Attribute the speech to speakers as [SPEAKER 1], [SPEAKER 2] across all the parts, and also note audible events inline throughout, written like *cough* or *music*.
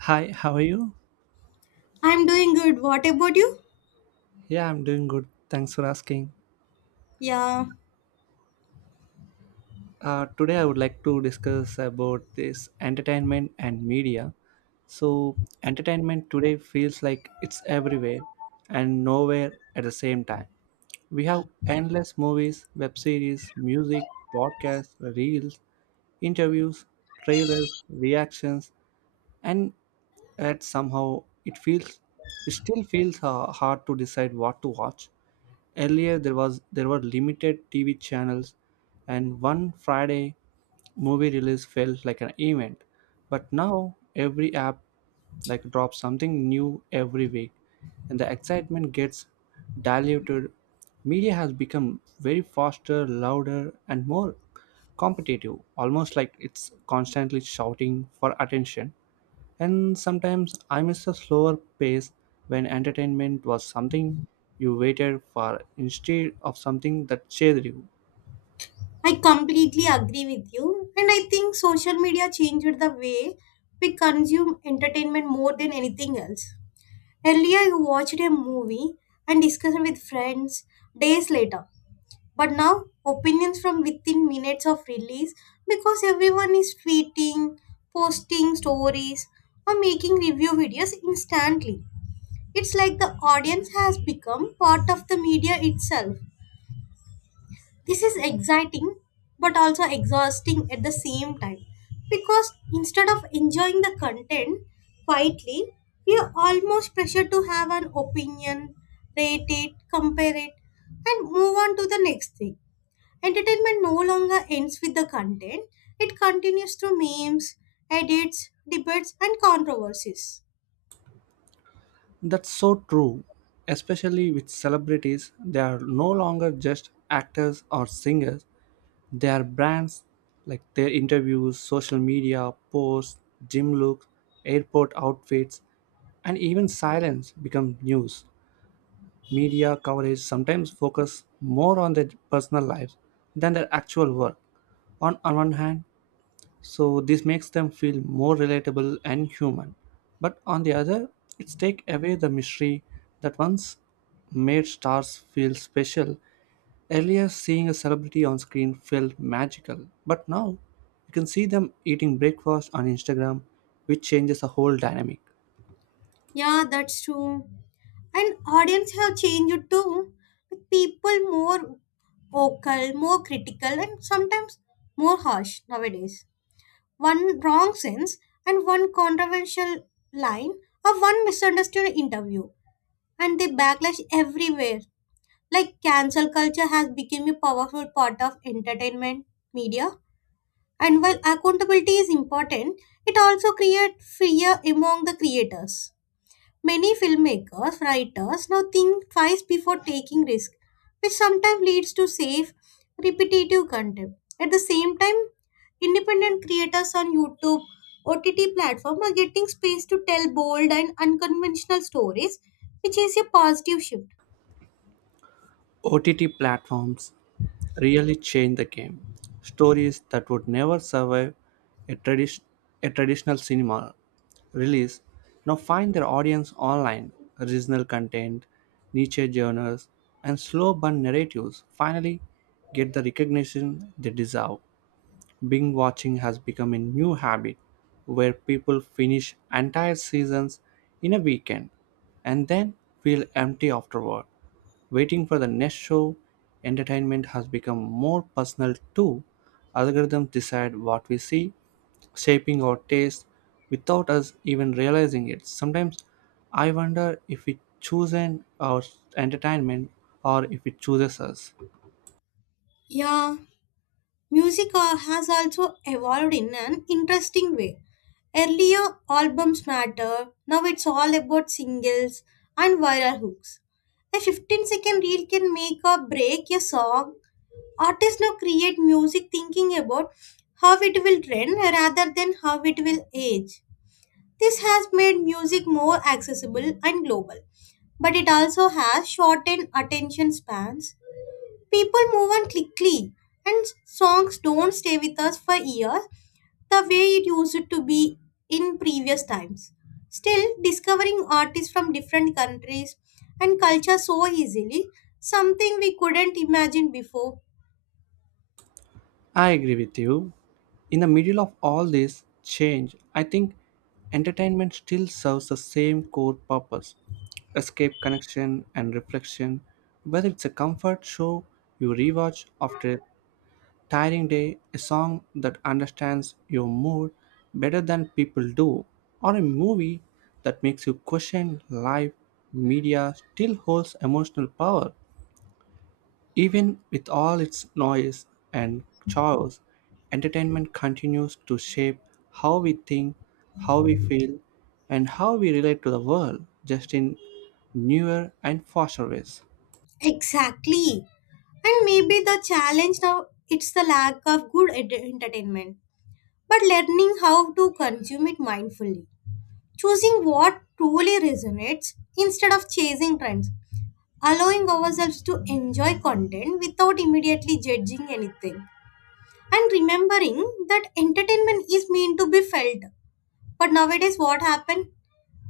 [SPEAKER 1] Hi, how are you?
[SPEAKER 2] I'm doing good. What about you?
[SPEAKER 1] Yeah, I'm doing good. Thanks for asking.
[SPEAKER 2] Yeah,
[SPEAKER 1] Today, I would like to discuss about this entertainment and media. So, entertainment today feels like it's everywhere and nowhere at the same time. We have endless movies, web series, music, podcasts, reels, interviews, trailers, reactions, and yet somehow it still feels hard to decide what to watch. Earlier there were limited TV channels, and one Friday movie release felt like an event, but now every app like drops something new every week, and the excitement gets diluted. Media has become very faster, louder, and more competitive, almost like it's constantly shouting for attention. And sometimes I miss the slower pace when entertainment was something you waited for instead of something that chased you.
[SPEAKER 2] I completely agree with you. And I think social media changed the way we consume entertainment more than anything else. Earlier, you watched a movie and discussed with friends days later. But now, opinions from within minutes of release because everyone is tweeting, posting stories, or making review videos instantly. It's like the audience has become part of the media itself. This is exciting but also exhausting at the same time because instead of enjoying the content quietly, we are almost pressured to have an opinion, rate it, compare it, and move on to the next thing. Entertainment no longer ends with the content, it continues through memes, edits, debates, and controversies.
[SPEAKER 1] That's so true, especially with celebrities. They are no longer just actors or singers, they are brands like their interviews, social media, posts, gym looks, airport outfits, and even silence become news. Media coverage sometimes focus more on their personal lives than their actual work. On one hand, so this makes them feel more relatable and human, but on the other, it's take away the mystery that once made stars feel special. Earlier seeing a celebrity on screen felt magical, but now you can see them eating breakfast on Instagram, which changes the whole dynamic.
[SPEAKER 2] Yeah, that's true. And audience have changed too, with people more vocal, more critical, and sometimes more harsh nowadays. One wrong sense and one controversial line or one misunderstood interview, and they backlash everywhere. Like cancel culture has become a powerful part of entertainment media, and while accountability is important, it also creates fear among the creators. Many filmmakers, writers now think twice before taking risks, which sometimes leads to safe, repetitive content. At the same time, independent creators on YouTube, OTT platform are getting space to tell bold and unconventional stories, which is a positive shift.
[SPEAKER 1] OTT platforms really changed the game. Stories that would never survive a, tradi- a traditional cinema release now find their audience online. Original content, niche genres, and slow burn narratives finally get the recognition they deserve. Binge watching has become a new habit where people finish entire seasons in a weekend and then feel empty afterward. Waiting for the next show, entertainment has become more personal too. Algorithms decide what we see, shaping our taste without us even realizing it. Sometimes I wonder if we choose our entertainment or if it chooses us.
[SPEAKER 2] Yeah, music has also evolved in an interesting way. Earlier, albums matter. Now it's all about singles and viral hooks. A 15-second reel can make or break a song. Artists now create music thinking about how it will trend rather than how it will age. This has made music more accessible and global, but it also has shortened attention spans. People move on quickly, and songs don't stay with us for years the way it used to be in previous times. Still, discovering artists from different countries and culture so easily, something we couldn't imagine before.
[SPEAKER 1] I agree with you. In the middle of all this change, I think entertainment still serves the same core purpose: escape, connection, and reflection. Whether it's a comfort show you rewatch after a tiring day, a song that understands your mood better than people do, or a movie that makes you question life, media still holds emotional power. Even with all its noise and chaos, entertainment continues to shape how we think, how we feel, and how we relate to the world, just in newer and faster ways.
[SPEAKER 2] Exactly. And maybe the challenge now it's the lack of good entertainment, but learning how to consume it mindfully, choosing what truly resonates instead of chasing trends, allowing ourselves to enjoy content without immediately judging anything, and remembering that entertainment is meant to be felt. But nowadays what happened,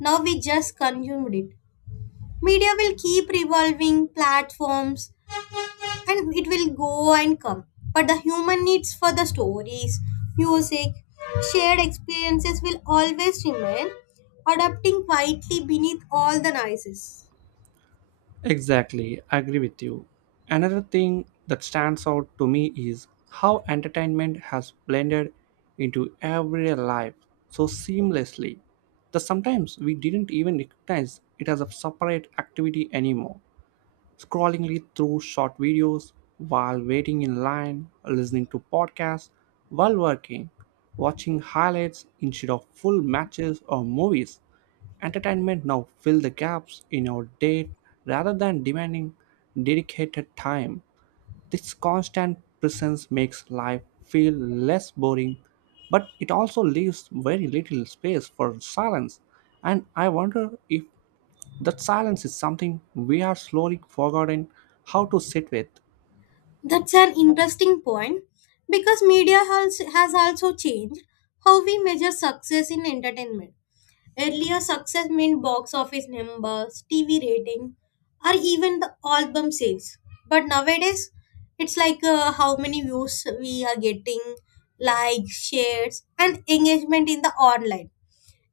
[SPEAKER 2] now we just consumed it. Media will keep revolving platforms, and it will go and come, but the human needs for the stories, music, shared experiences will always remain, adapting quietly beneath all the noises.
[SPEAKER 1] Exactly, I agree with you. Another thing that stands out to me is how entertainment has blended into everyday life so seamlessly that sometimes we didn't even recognize it as a separate activity anymore. Scrolling through short videos while waiting in line, listening to podcasts while working, watching highlights instead of full matches or movies. Entertainment now fills the gaps in our day rather than demanding dedicated time. This constant presence makes life feel less boring, but it also leaves very little space for silence. And I wonder if that silence is something we are slowly forgotten how to sit with.
[SPEAKER 2] That's an interesting point because media has also changed how we measure success in entertainment. Earlier success meant box office numbers, TV rating, or even the album sales. But nowadays, it's like how many views we are getting, likes, shares, and engagement in the online.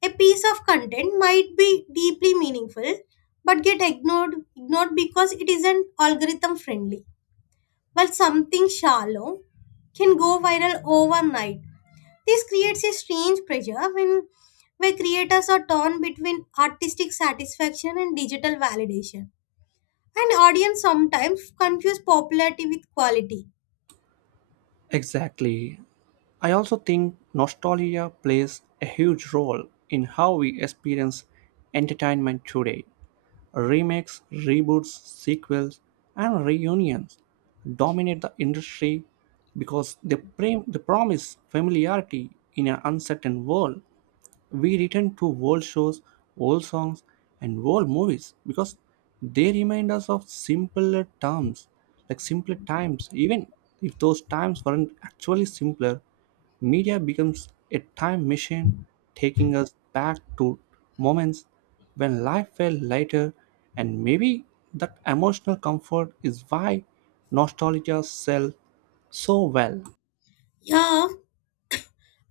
[SPEAKER 2] A piece of content might be deeply meaningful, but get ignored because it isn't algorithm friendly. While something shallow can go viral overnight. This creates a strange pressure when where creators are torn between artistic satisfaction and digital validation. And audience sometimes confuse popularity with quality.
[SPEAKER 1] Exactly. I also think nostalgia plays a huge role in how we experience entertainment today. Remakes, reboots, sequels, and reunions dominate the industry because they promise familiarity in an uncertain world. We return to old shows, old songs, and old movies because they remind us of simpler terms, like simpler times. Even if those times weren't actually simpler, media becomes a time machine, taking us back to moments when life felt lighter, and maybe that emotional comfort is why nostalgia sells so well.
[SPEAKER 2] Yeah,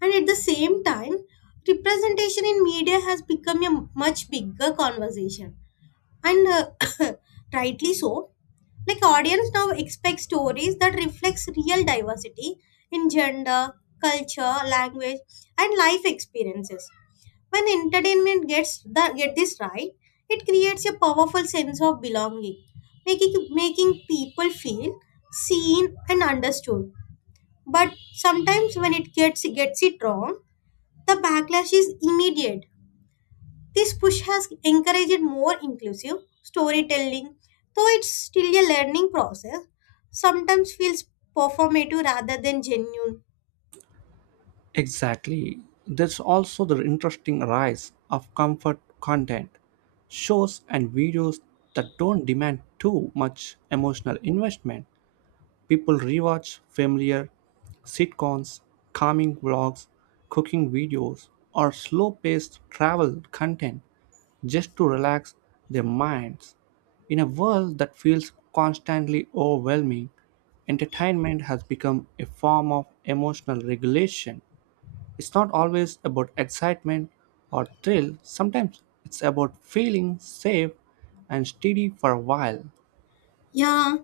[SPEAKER 2] and at the same time, representation in media has become a much bigger conversation, and rightly so. Like audience now expect stories that reflects real diversity in gender, culture, language, and life experiences. When entertainment gets the get this right, it creates a powerful sense of belonging, making people feel seen and understood. But sometimes when it gets it wrong, the backlash is immediate. This push has encouraged more inclusive storytelling, though it's still a learning process. Sometimes feels performative rather than genuine.
[SPEAKER 1] Exactly. There's also the interesting rise of comfort content, shows and videos that don't demand too much emotional investment. People rewatch familiar sitcoms, calming vlogs, cooking videos, or slow paced travel content just to relax their minds. In a world that feels constantly overwhelming, entertainment has become a form of emotional regulation. It's not always about excitement or thrill, sometimes it's about feeling safe and steady for a while.
[SPEAKER 2] Yeah,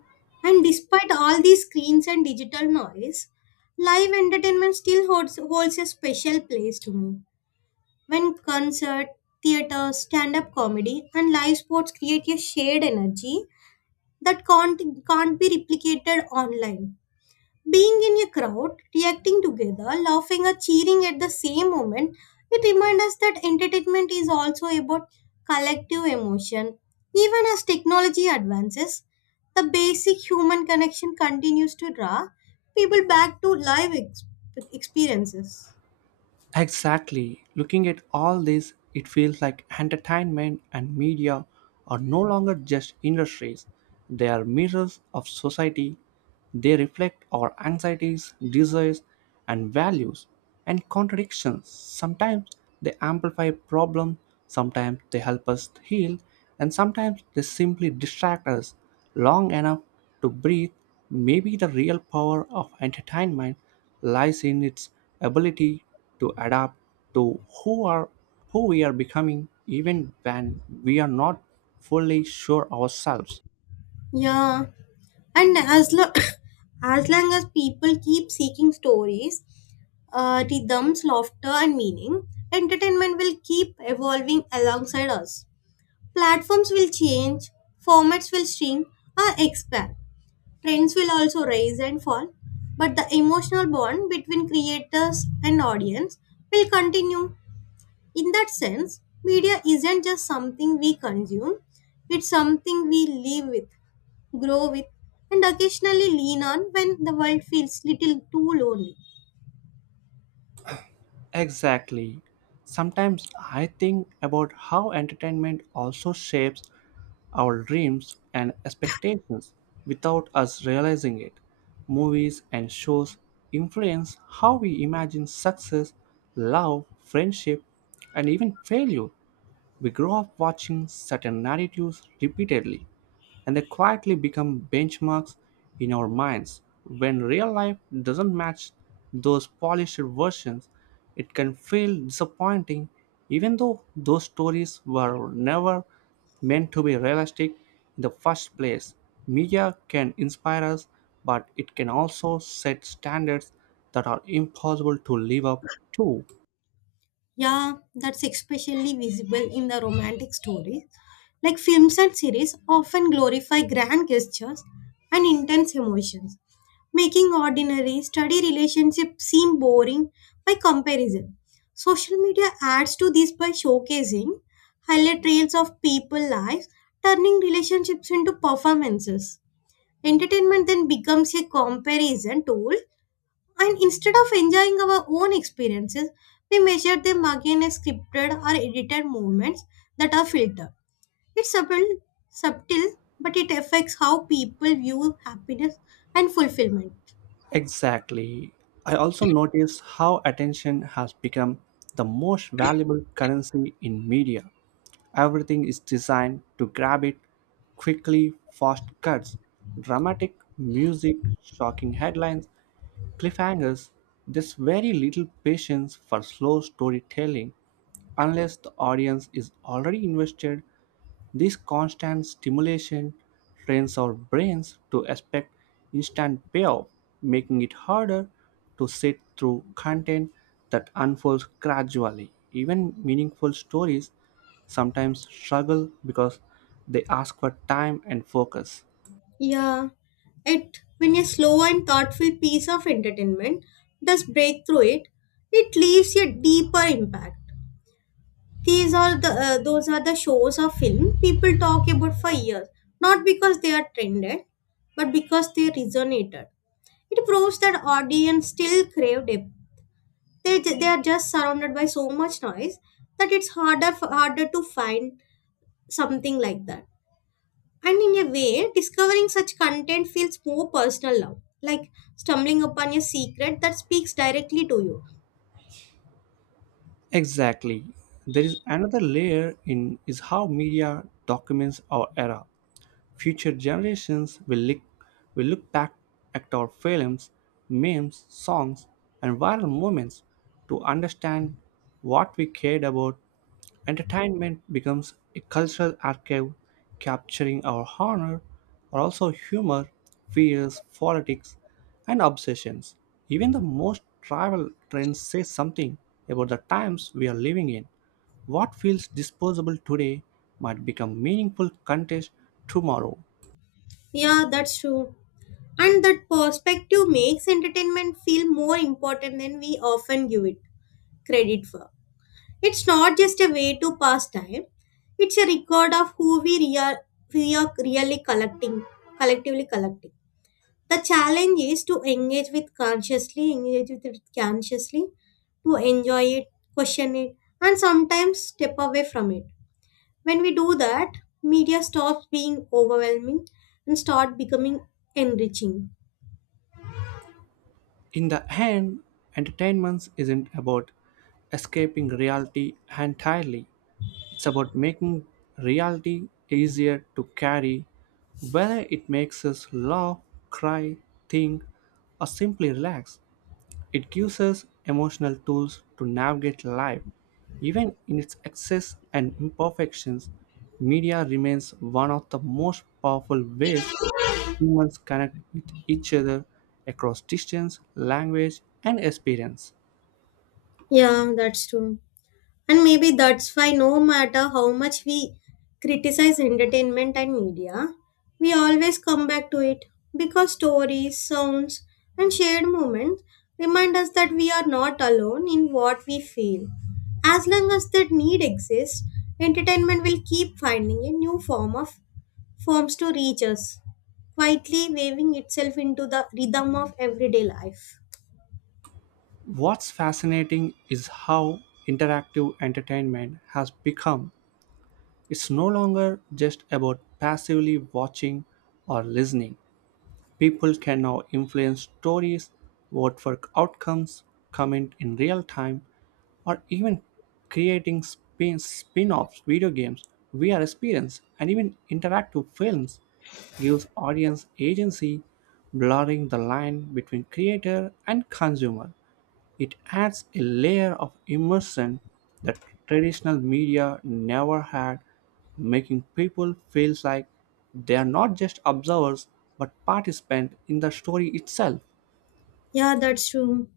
[SPEAKER 2] and despite all these screens and digital noise, live entertainment still holds a special place to me. When concert, theater, stand-up comedy, and live sports create a shared energy that can't be replicated online. Being in a crowd, reacting together, laughing or cheering at the same moment, it reminds us that entertainment is also about collective emotion. Even as technology advances, the basic human connection continues to draw people back to live experiences.
[SPEAKER 1] Exactly. Looking at all this, it feels like entertainment and media are no longer just industries. They are mirrors of society. They reflect our anxieties, desires, and values, and contradictions. Sometimes they amplify problems, sometimes they help us heal, and sometimes they simply distract us long enough to breathe. Maybe the real power of entertainment lies in its ability to adapt to who we are becoming, even when we are not fully sure ourselves.
[SPEAKER 2] Yeah, and *coughs* as long as people keep seeking stories, rhythms, laughter, and meaning, entertainment will keep evolving alongside us. Platforms will change, formats will shrink or expand. Trends will also rise and fall, but the emotional bond between creators and audience will continue. In that sense, media isn't just something we consume, it's something we live with, grow with, and occasionally lean on when the world feels little too lonely.
[SPEAKER 1] Exactly. Sometimes I think about how entertainment also shapes our dreams and expectations without us realizing it. Movies and shows influence how we imagine success, love, friendship, and even failure. We grow up watching certain narratives repeatedly, and they quietly become benchmarks in our minds. When real life doesn't match those polished versions, it can feel disappointing, even though those stories were never meant to be realistic in the first place. Media can inspire us, but it can also set standards that are impossible to live up to.
[SPEAKER 2] Yeah, that's especially visible in the romantic stories. Like films and series often glorify grand gestures and intense emotions, making ordinary, steady relationships seem boring by comparison. Social media adds to this by showcasing highlight reels of people lives, turning relationships into performances. Entertainment then becomes a comparison tool and instead of enjoying our own experiences, we measure them against scripted or edited movements that are filtered. It's subtle, but it affects how people view happiness and fulfillment.
[SPEAKER 1] Exactly. I also notice how attention has become the most valuable currency in media. Everything is designed to grab it quickly, fast cuts, dramatic music, shocking headlines, cliffhangers. There's very little patience for slow storytelling unless the audience is already invested. This constant stimulation trains our brains to expect instant payoff, making it harder to sit through content that unfolds gradually. Even meaningful stories sometimes struggle because they ask for time and focus.
[SPEAKER 2] Yeah, it when a slow and thoughtful piece of entertainment does break through it, it leaves a deeper impact. These are the those are the shows or film people talk about for years, not because they are trended, but because they resonated. It proves that audience still crave depth. They are just surrounded by so much noise that it's harder to find something like that. And in a way, discovering such content feels more personal now, like stumbling upon a secret that speaks directly to you.
[SPEAKER 1] Exactly. There is another layer in is how media documents our era. Future generations will look back at our films, memes, songs, and viral moments to understand what we cared about. Entertainment becomes a cultural archive capturing our honor, or also humor, fears, politics, and obsessions. Even the most travel trends say something about the times we are living in. What feels disposable today might become meaningful content tomorrow.
[SPEAKER 2] Yeah, that's true. And that perspective makes entertainment feel more important than we often give it credit for. It's not just a way to pass time, it's a record of we are really collectively collecting. The challenge is to engage with it consciously, to enjoy it, question it, and sometimes step away from it. When we do that, media stops being overwhelming and start becoming enriching.
[SPEAKER 1] In the end, entertainment isn't about escaping reality entirely. It's about making reality easier to carry, whether it makes us laugh, cry, think, or simply relax. It gives us emotional tools to navigate life. Even in its excess and imperfections, media remains one of the most powerful ways humans connect with each other across distance, language, and experience.
[SPEAKER 2] Yeah, that's true. And maybe that's why, no matter how much we criticize entertainment and media, we always come back to it because stories, sounds, and shared moments remind us that we are not alone in what we feel. As long as that need exists, entertainment will keep finding a new form of forms to reach us, quietly weaving itself into the rhythm of everyday life.
[SPEAKER 1] What's fascinating is how interactive entertainment has become. It's no longer just about passively watching or listening. People can now influence stories, vote for outcomes, comment in real time, or even creating spin-offs, video games, VR experience, and even interactive films gives audience agency, blurring the line between creator and consumer. It adds a layer of immersion that traditional media never had, making people feel like they are not just observers but participants in the story itself.
[SPEAKER 2] Yeah, that's true.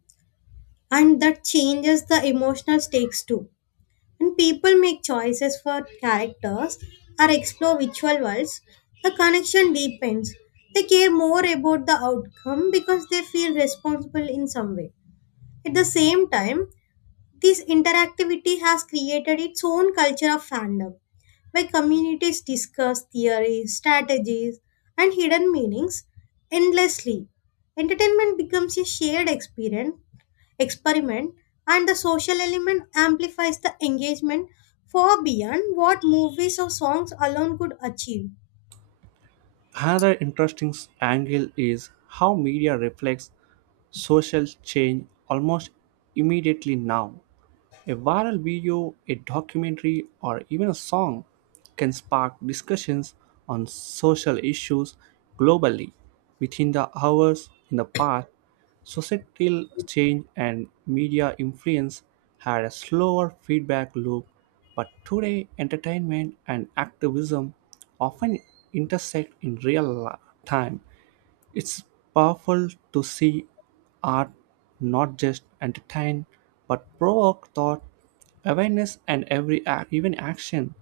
[SPEAKER 2] And that changes the emotional stakes too. When people make choices for characters or explore virtual worlds, the connection deepens. They care more about the outcome because they feel responsible in some way. At the same time, this interactivity has created its own culture of fandom, where communities discuss theories, strategies, and hidden meanings endlessly. Entertainment becomes a shared experience experiment and the social element amplifies the engagement far beyond what movies or songs alone could achieve.
[SPEAKER 1] Another interesting angle is how media reflects social change almost immediately now. A viral video, a documentary, or even a song can spark discussions on social issues globally. Within the hours in the past, societal change and media influence had a slower feedback loop, but today entertainment and activism often intersect in time. It's powerful to see art not just entertain but provoke thought, awareness, and even action.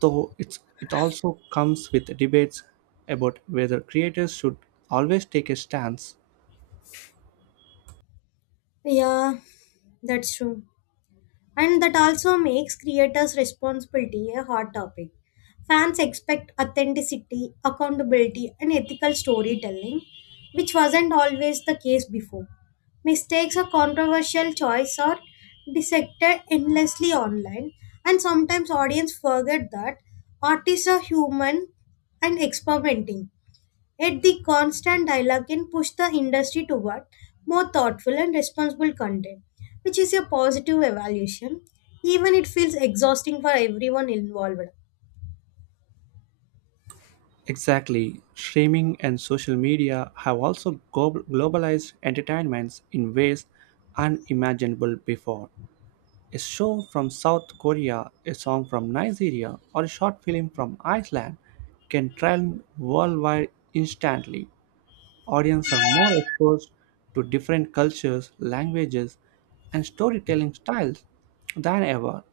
[SPEAKER 1] Though it also comes with debates about whether creators should always take a stance.
[SPEAKER 2] Yeah, that's true. And that also makes creators' responsibility a hot topic. Fans expect authenticity, accountability, and ethical storytelling, which wasn't always the case before. Mistakes or controversial choice are dissected endlessly online, and sometimes audience forget that artists are human and experimenting. Yet the constant dialogue can push the industry toward more thoughtful and responsible content, which is a positive evaluation, even it feels exhausting for everyone involved.
[SPEAKER 1] Exactly, streaming and social media have also globalized entertainments in ways unimaginable before. A show from South Korea, a song from Nigeria, or a short film from Iceland can trend worldwide instantly. Audience are more exposed to different cultures, languages, and storytelling styles than ever.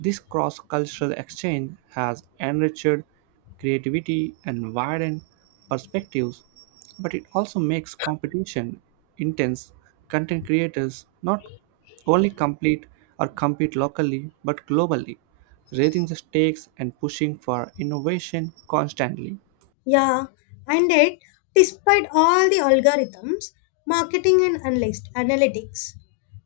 [SPEAKER 1] This cross cultural exchange has enriched creativity and widened perspectives, but it also makes competition intense. Content creators not only complete or compete locally but globally, raising the stakes and pushing for innovation constantly.
[SPEAKER 2] Yeah, and yet, despite all the algorithms, marketing and analytics,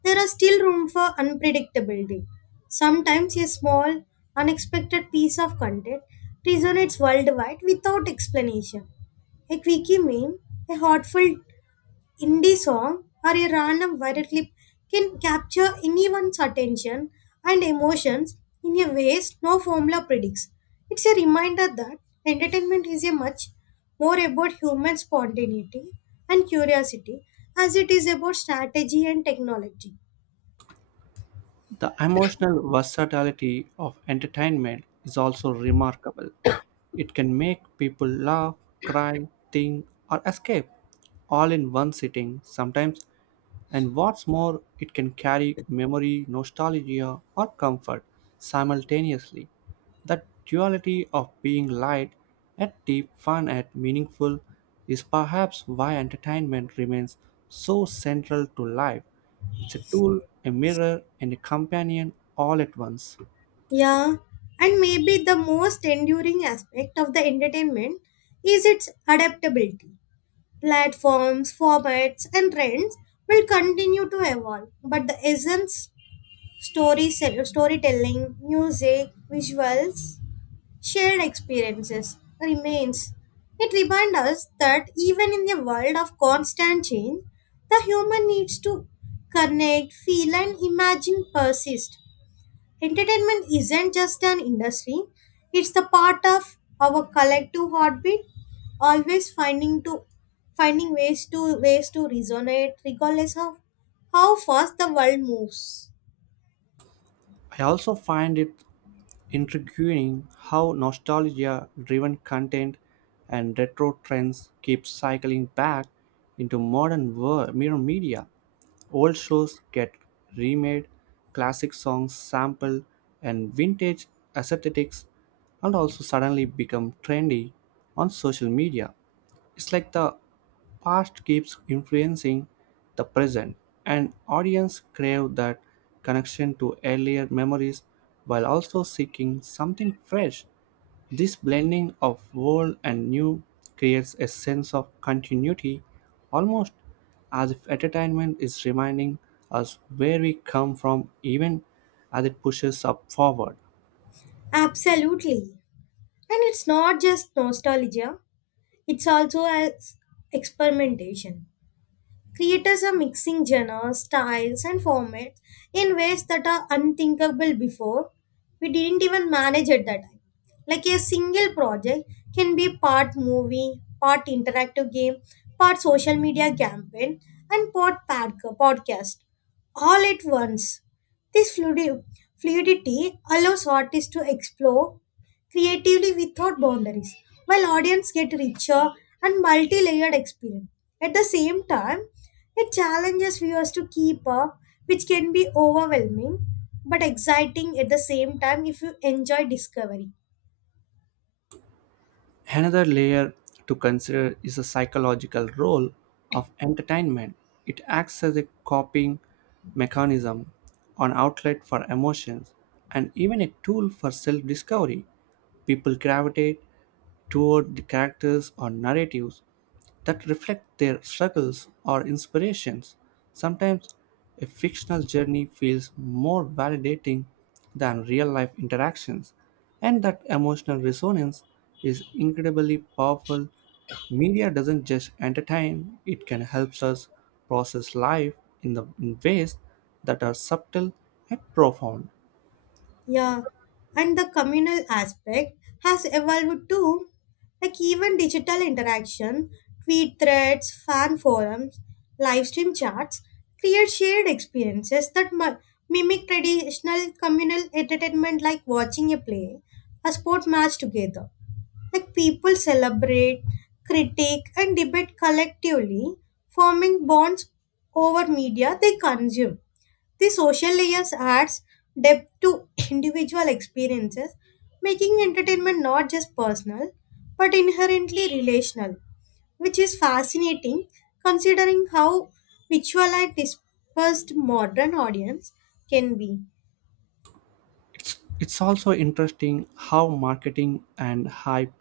[SPEAKER 2] there are still room for unpredictability. Sometimes a small, unexpected piece of content resonates worldwide without explanation. A quickie meme, a heartful indie song or a random viral clip can capture anyone's attention and emotions in a ways no formula predicts. It's a reminder that entertainment is a much more about human spontaneity and curiosity as it is about strategy and technology.
[SPEAKER 1] The emotional versatility of entertainment is also remarkable. It can make people laugh, cry, think, or escape all in one sitting sometimes. And what's more, it can carry memory, nostalgia, or comfort simultaneously. That duality of being light at deep, fun at meaningful is perhaps why entertainment remains so central to life. It's a tool, a mirror, and a companion all at once.
[SPEAKER 2] Yeah, and maybe the most enduring aspect of the entertainment is its adaptability. Platforms, formats, and trends will continue to evolve, but the essence storytelling, music, visuals, shared experiences remains. It reminds us that even in the world of constant change, the human needs to connect, feel, and imagine persist. Entertainment isn't just an industry, it's the part of our collective heartbeat, always finding ways to resonate regardless of how fast the world moves.
[SPEAKER 1] I also find it intriguing how nostalgia-driven content and retro trends keep cycling back into mirror media. Old shows get remade, classic songs sampled, and vintage aesthetics and also suddenly become trendy on social media. It's like the past keeps influencing the present, and audience crave that connection to earlier memories while also seeking something fresh. This blending of old and new creates a sense of continuity, almost as if entertainment is reminding us where we come from, even as it pushes us forward.
[SPEAKER 2] Absolutely. And it's not just nostalgia, it's also as experimentation. Creators are mixing genres, styles, and formats in ways that are unthinkable before. We didn't even manage at that time. Like a single project can be part movie, part interactive game, part social media campaign, and podcast all at once. This fluidity allows artists to explore creatively without boundaries, while audience get richer and multi-layered experience. At the same time, it challenges viewers to keep up, which can be overwhelming but exciting at the same time if you enjoy discovery.
[SPEAKER 1] Another layer to consider is the psychological role of entertainment. It acts as a coping mechanism, an outlet for emotions, and even a tool for self discovery. People gravitate toward the characters or narratives that reflect their struggles or inspirations. Sometimes a fictional journey feels more validating than real life interactions, and that emotional resonance is incredibly powerful. Media doesn't just entertain, it can help us process life in ways that are subtle and profound.
[SPEAKER 2] Yeah, and the communal aspect has evolved too. Like even digital interaction, tweet threads, fan forums, live stream chats create shared experiences that mimic traditional communal entertainment like watching a play, a sport match together. Like people celebrate, critique, and debate collectively, forming bonds over media they consume. The social layers adds depth to *clears throat* individual experiences, making entertainment not just personal but inherently relational, which is fascinating considering how visual and dispersed modern audience can be.
[SPEAKER 1] It's also interesting how marketing and hype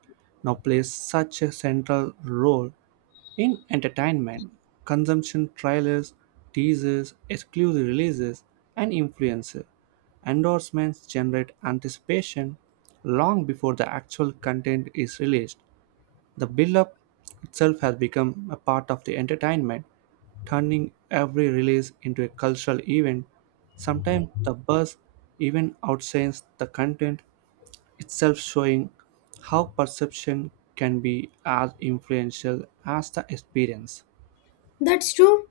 [SPEAKER 1] now plays such a central role in entertainment, consumption trailers, teasers, exclusive releases, and influencer endorsements generate anticipation long before the actual content is released. The build-up itself has become a part of the entertainment, turning every release into a cultural event. Sometimes the buzz even outshines the content itself, showing how perception can be as influential as the experience.
[SPEAKER 2] That's true,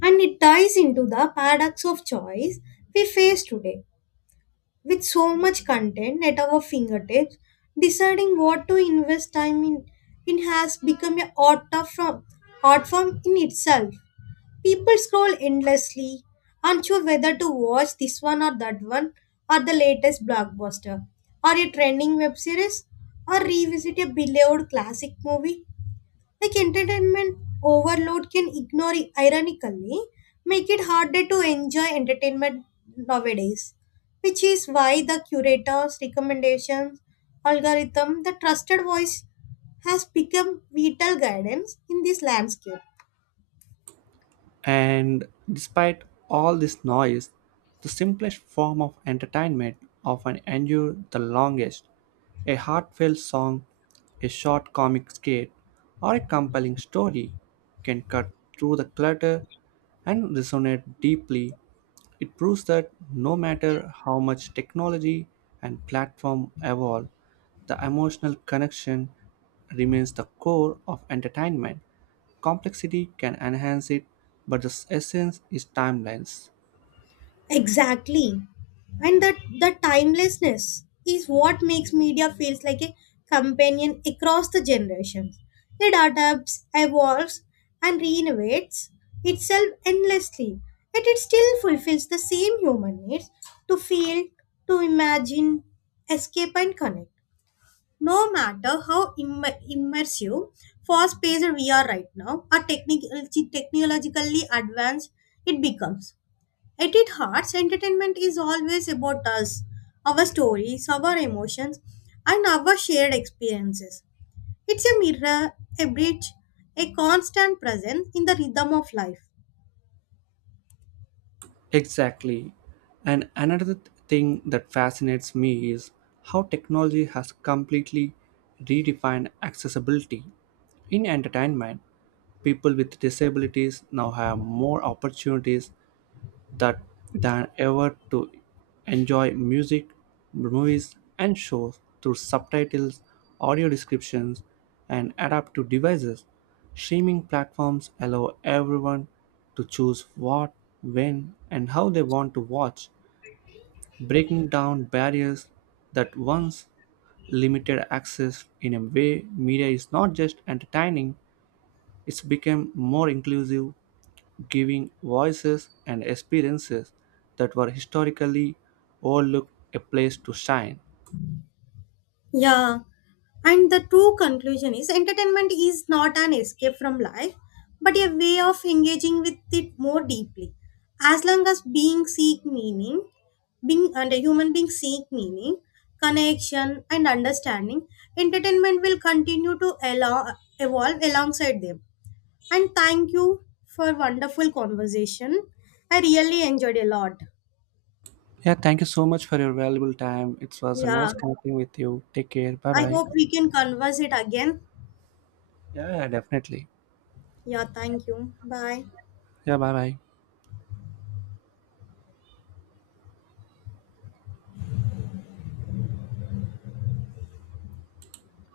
[SPEAKER 2] and it ties into the paradox of choice we face today. With so much content at our fingertips, deciding what to in, has become an art of form, art form in itself. People scroll endlessly, unsure whether to watch this one or that one, or the latest blockbuster, or a trending web series, or revisit a beloved classic movie like entertainment overload can ignore ironically make it harder to enjoy entertainment nowadays, which is why the curator's recommendations algorithm, the trusted voice, has become vital guidance in this landscape.
[SPEAKER 1] And despite all this noise, the simplest form of entertainment often endures the longest. A heartfelt song, a short comic skit, or a compelling story can cut through the clutter and resonate deeply. It proves that no matter how much technology and platform evolve, the emotional connection remains the core of entertainment. Complexity can enhance it, but the essence is timelines.
[SPEAKER 2] Exactly. And that the timelessness is what makes media feels like a companion across the generations. It adapts, evolves, and renovates itself endlessly. Yet it still fulfills the same human needs to feel, to imagine, escape, and connect. No matter how immersive, fast paced we are right now, or technologically advanced it becomes. At its heart, entertainment is always about us, our stories, our emotions, and our shared experiences. It's a mirror, a bridge, a constant presence in the rhythm of life.
[SPEAKER 1] Exactly. And thing that fascinates me is how technology has completely redefined accessibility. In entertainment, people with disabilities now have more opportunities that than ever to enjoy music, movies, and shows through subtitles, audio descriptions, and adaptive devices. Streaming platforms allow everyone to choose what, when, and how they want to watch, breaking down barriers that once limited access. In a way media is not just entertaining, it's become more inclusive, giving voices and experiences that were historically overlooked a place to shine.
[SPEAKER 2] Yeah, and the true conclusion is entertainment is not an escape from life, but a way of engaging with it more deeply. As long as being and a human being seek meaning, connection, and understanding, entertainment will evolve alongside them. And thank you for wonderful conversation. I really enjoyed a lot.
[SPEAKER 1] Yeah, thank you so much for your valuable time. It was a
[SPEAKER 2] Yeah,
[SPEAKER 1] nice connecting with you. Take care. Bye
[SPEAKER 2] I
[SPEAKER 1] bye.
[SPEAKER 2] hope we can converse it again.
[SPEAKER 1] Yeah, yeah, definitely.
[SPEAKER 2] Yeah, thank you. Bye.
[SPEAKER 1] Yeah, bye bye.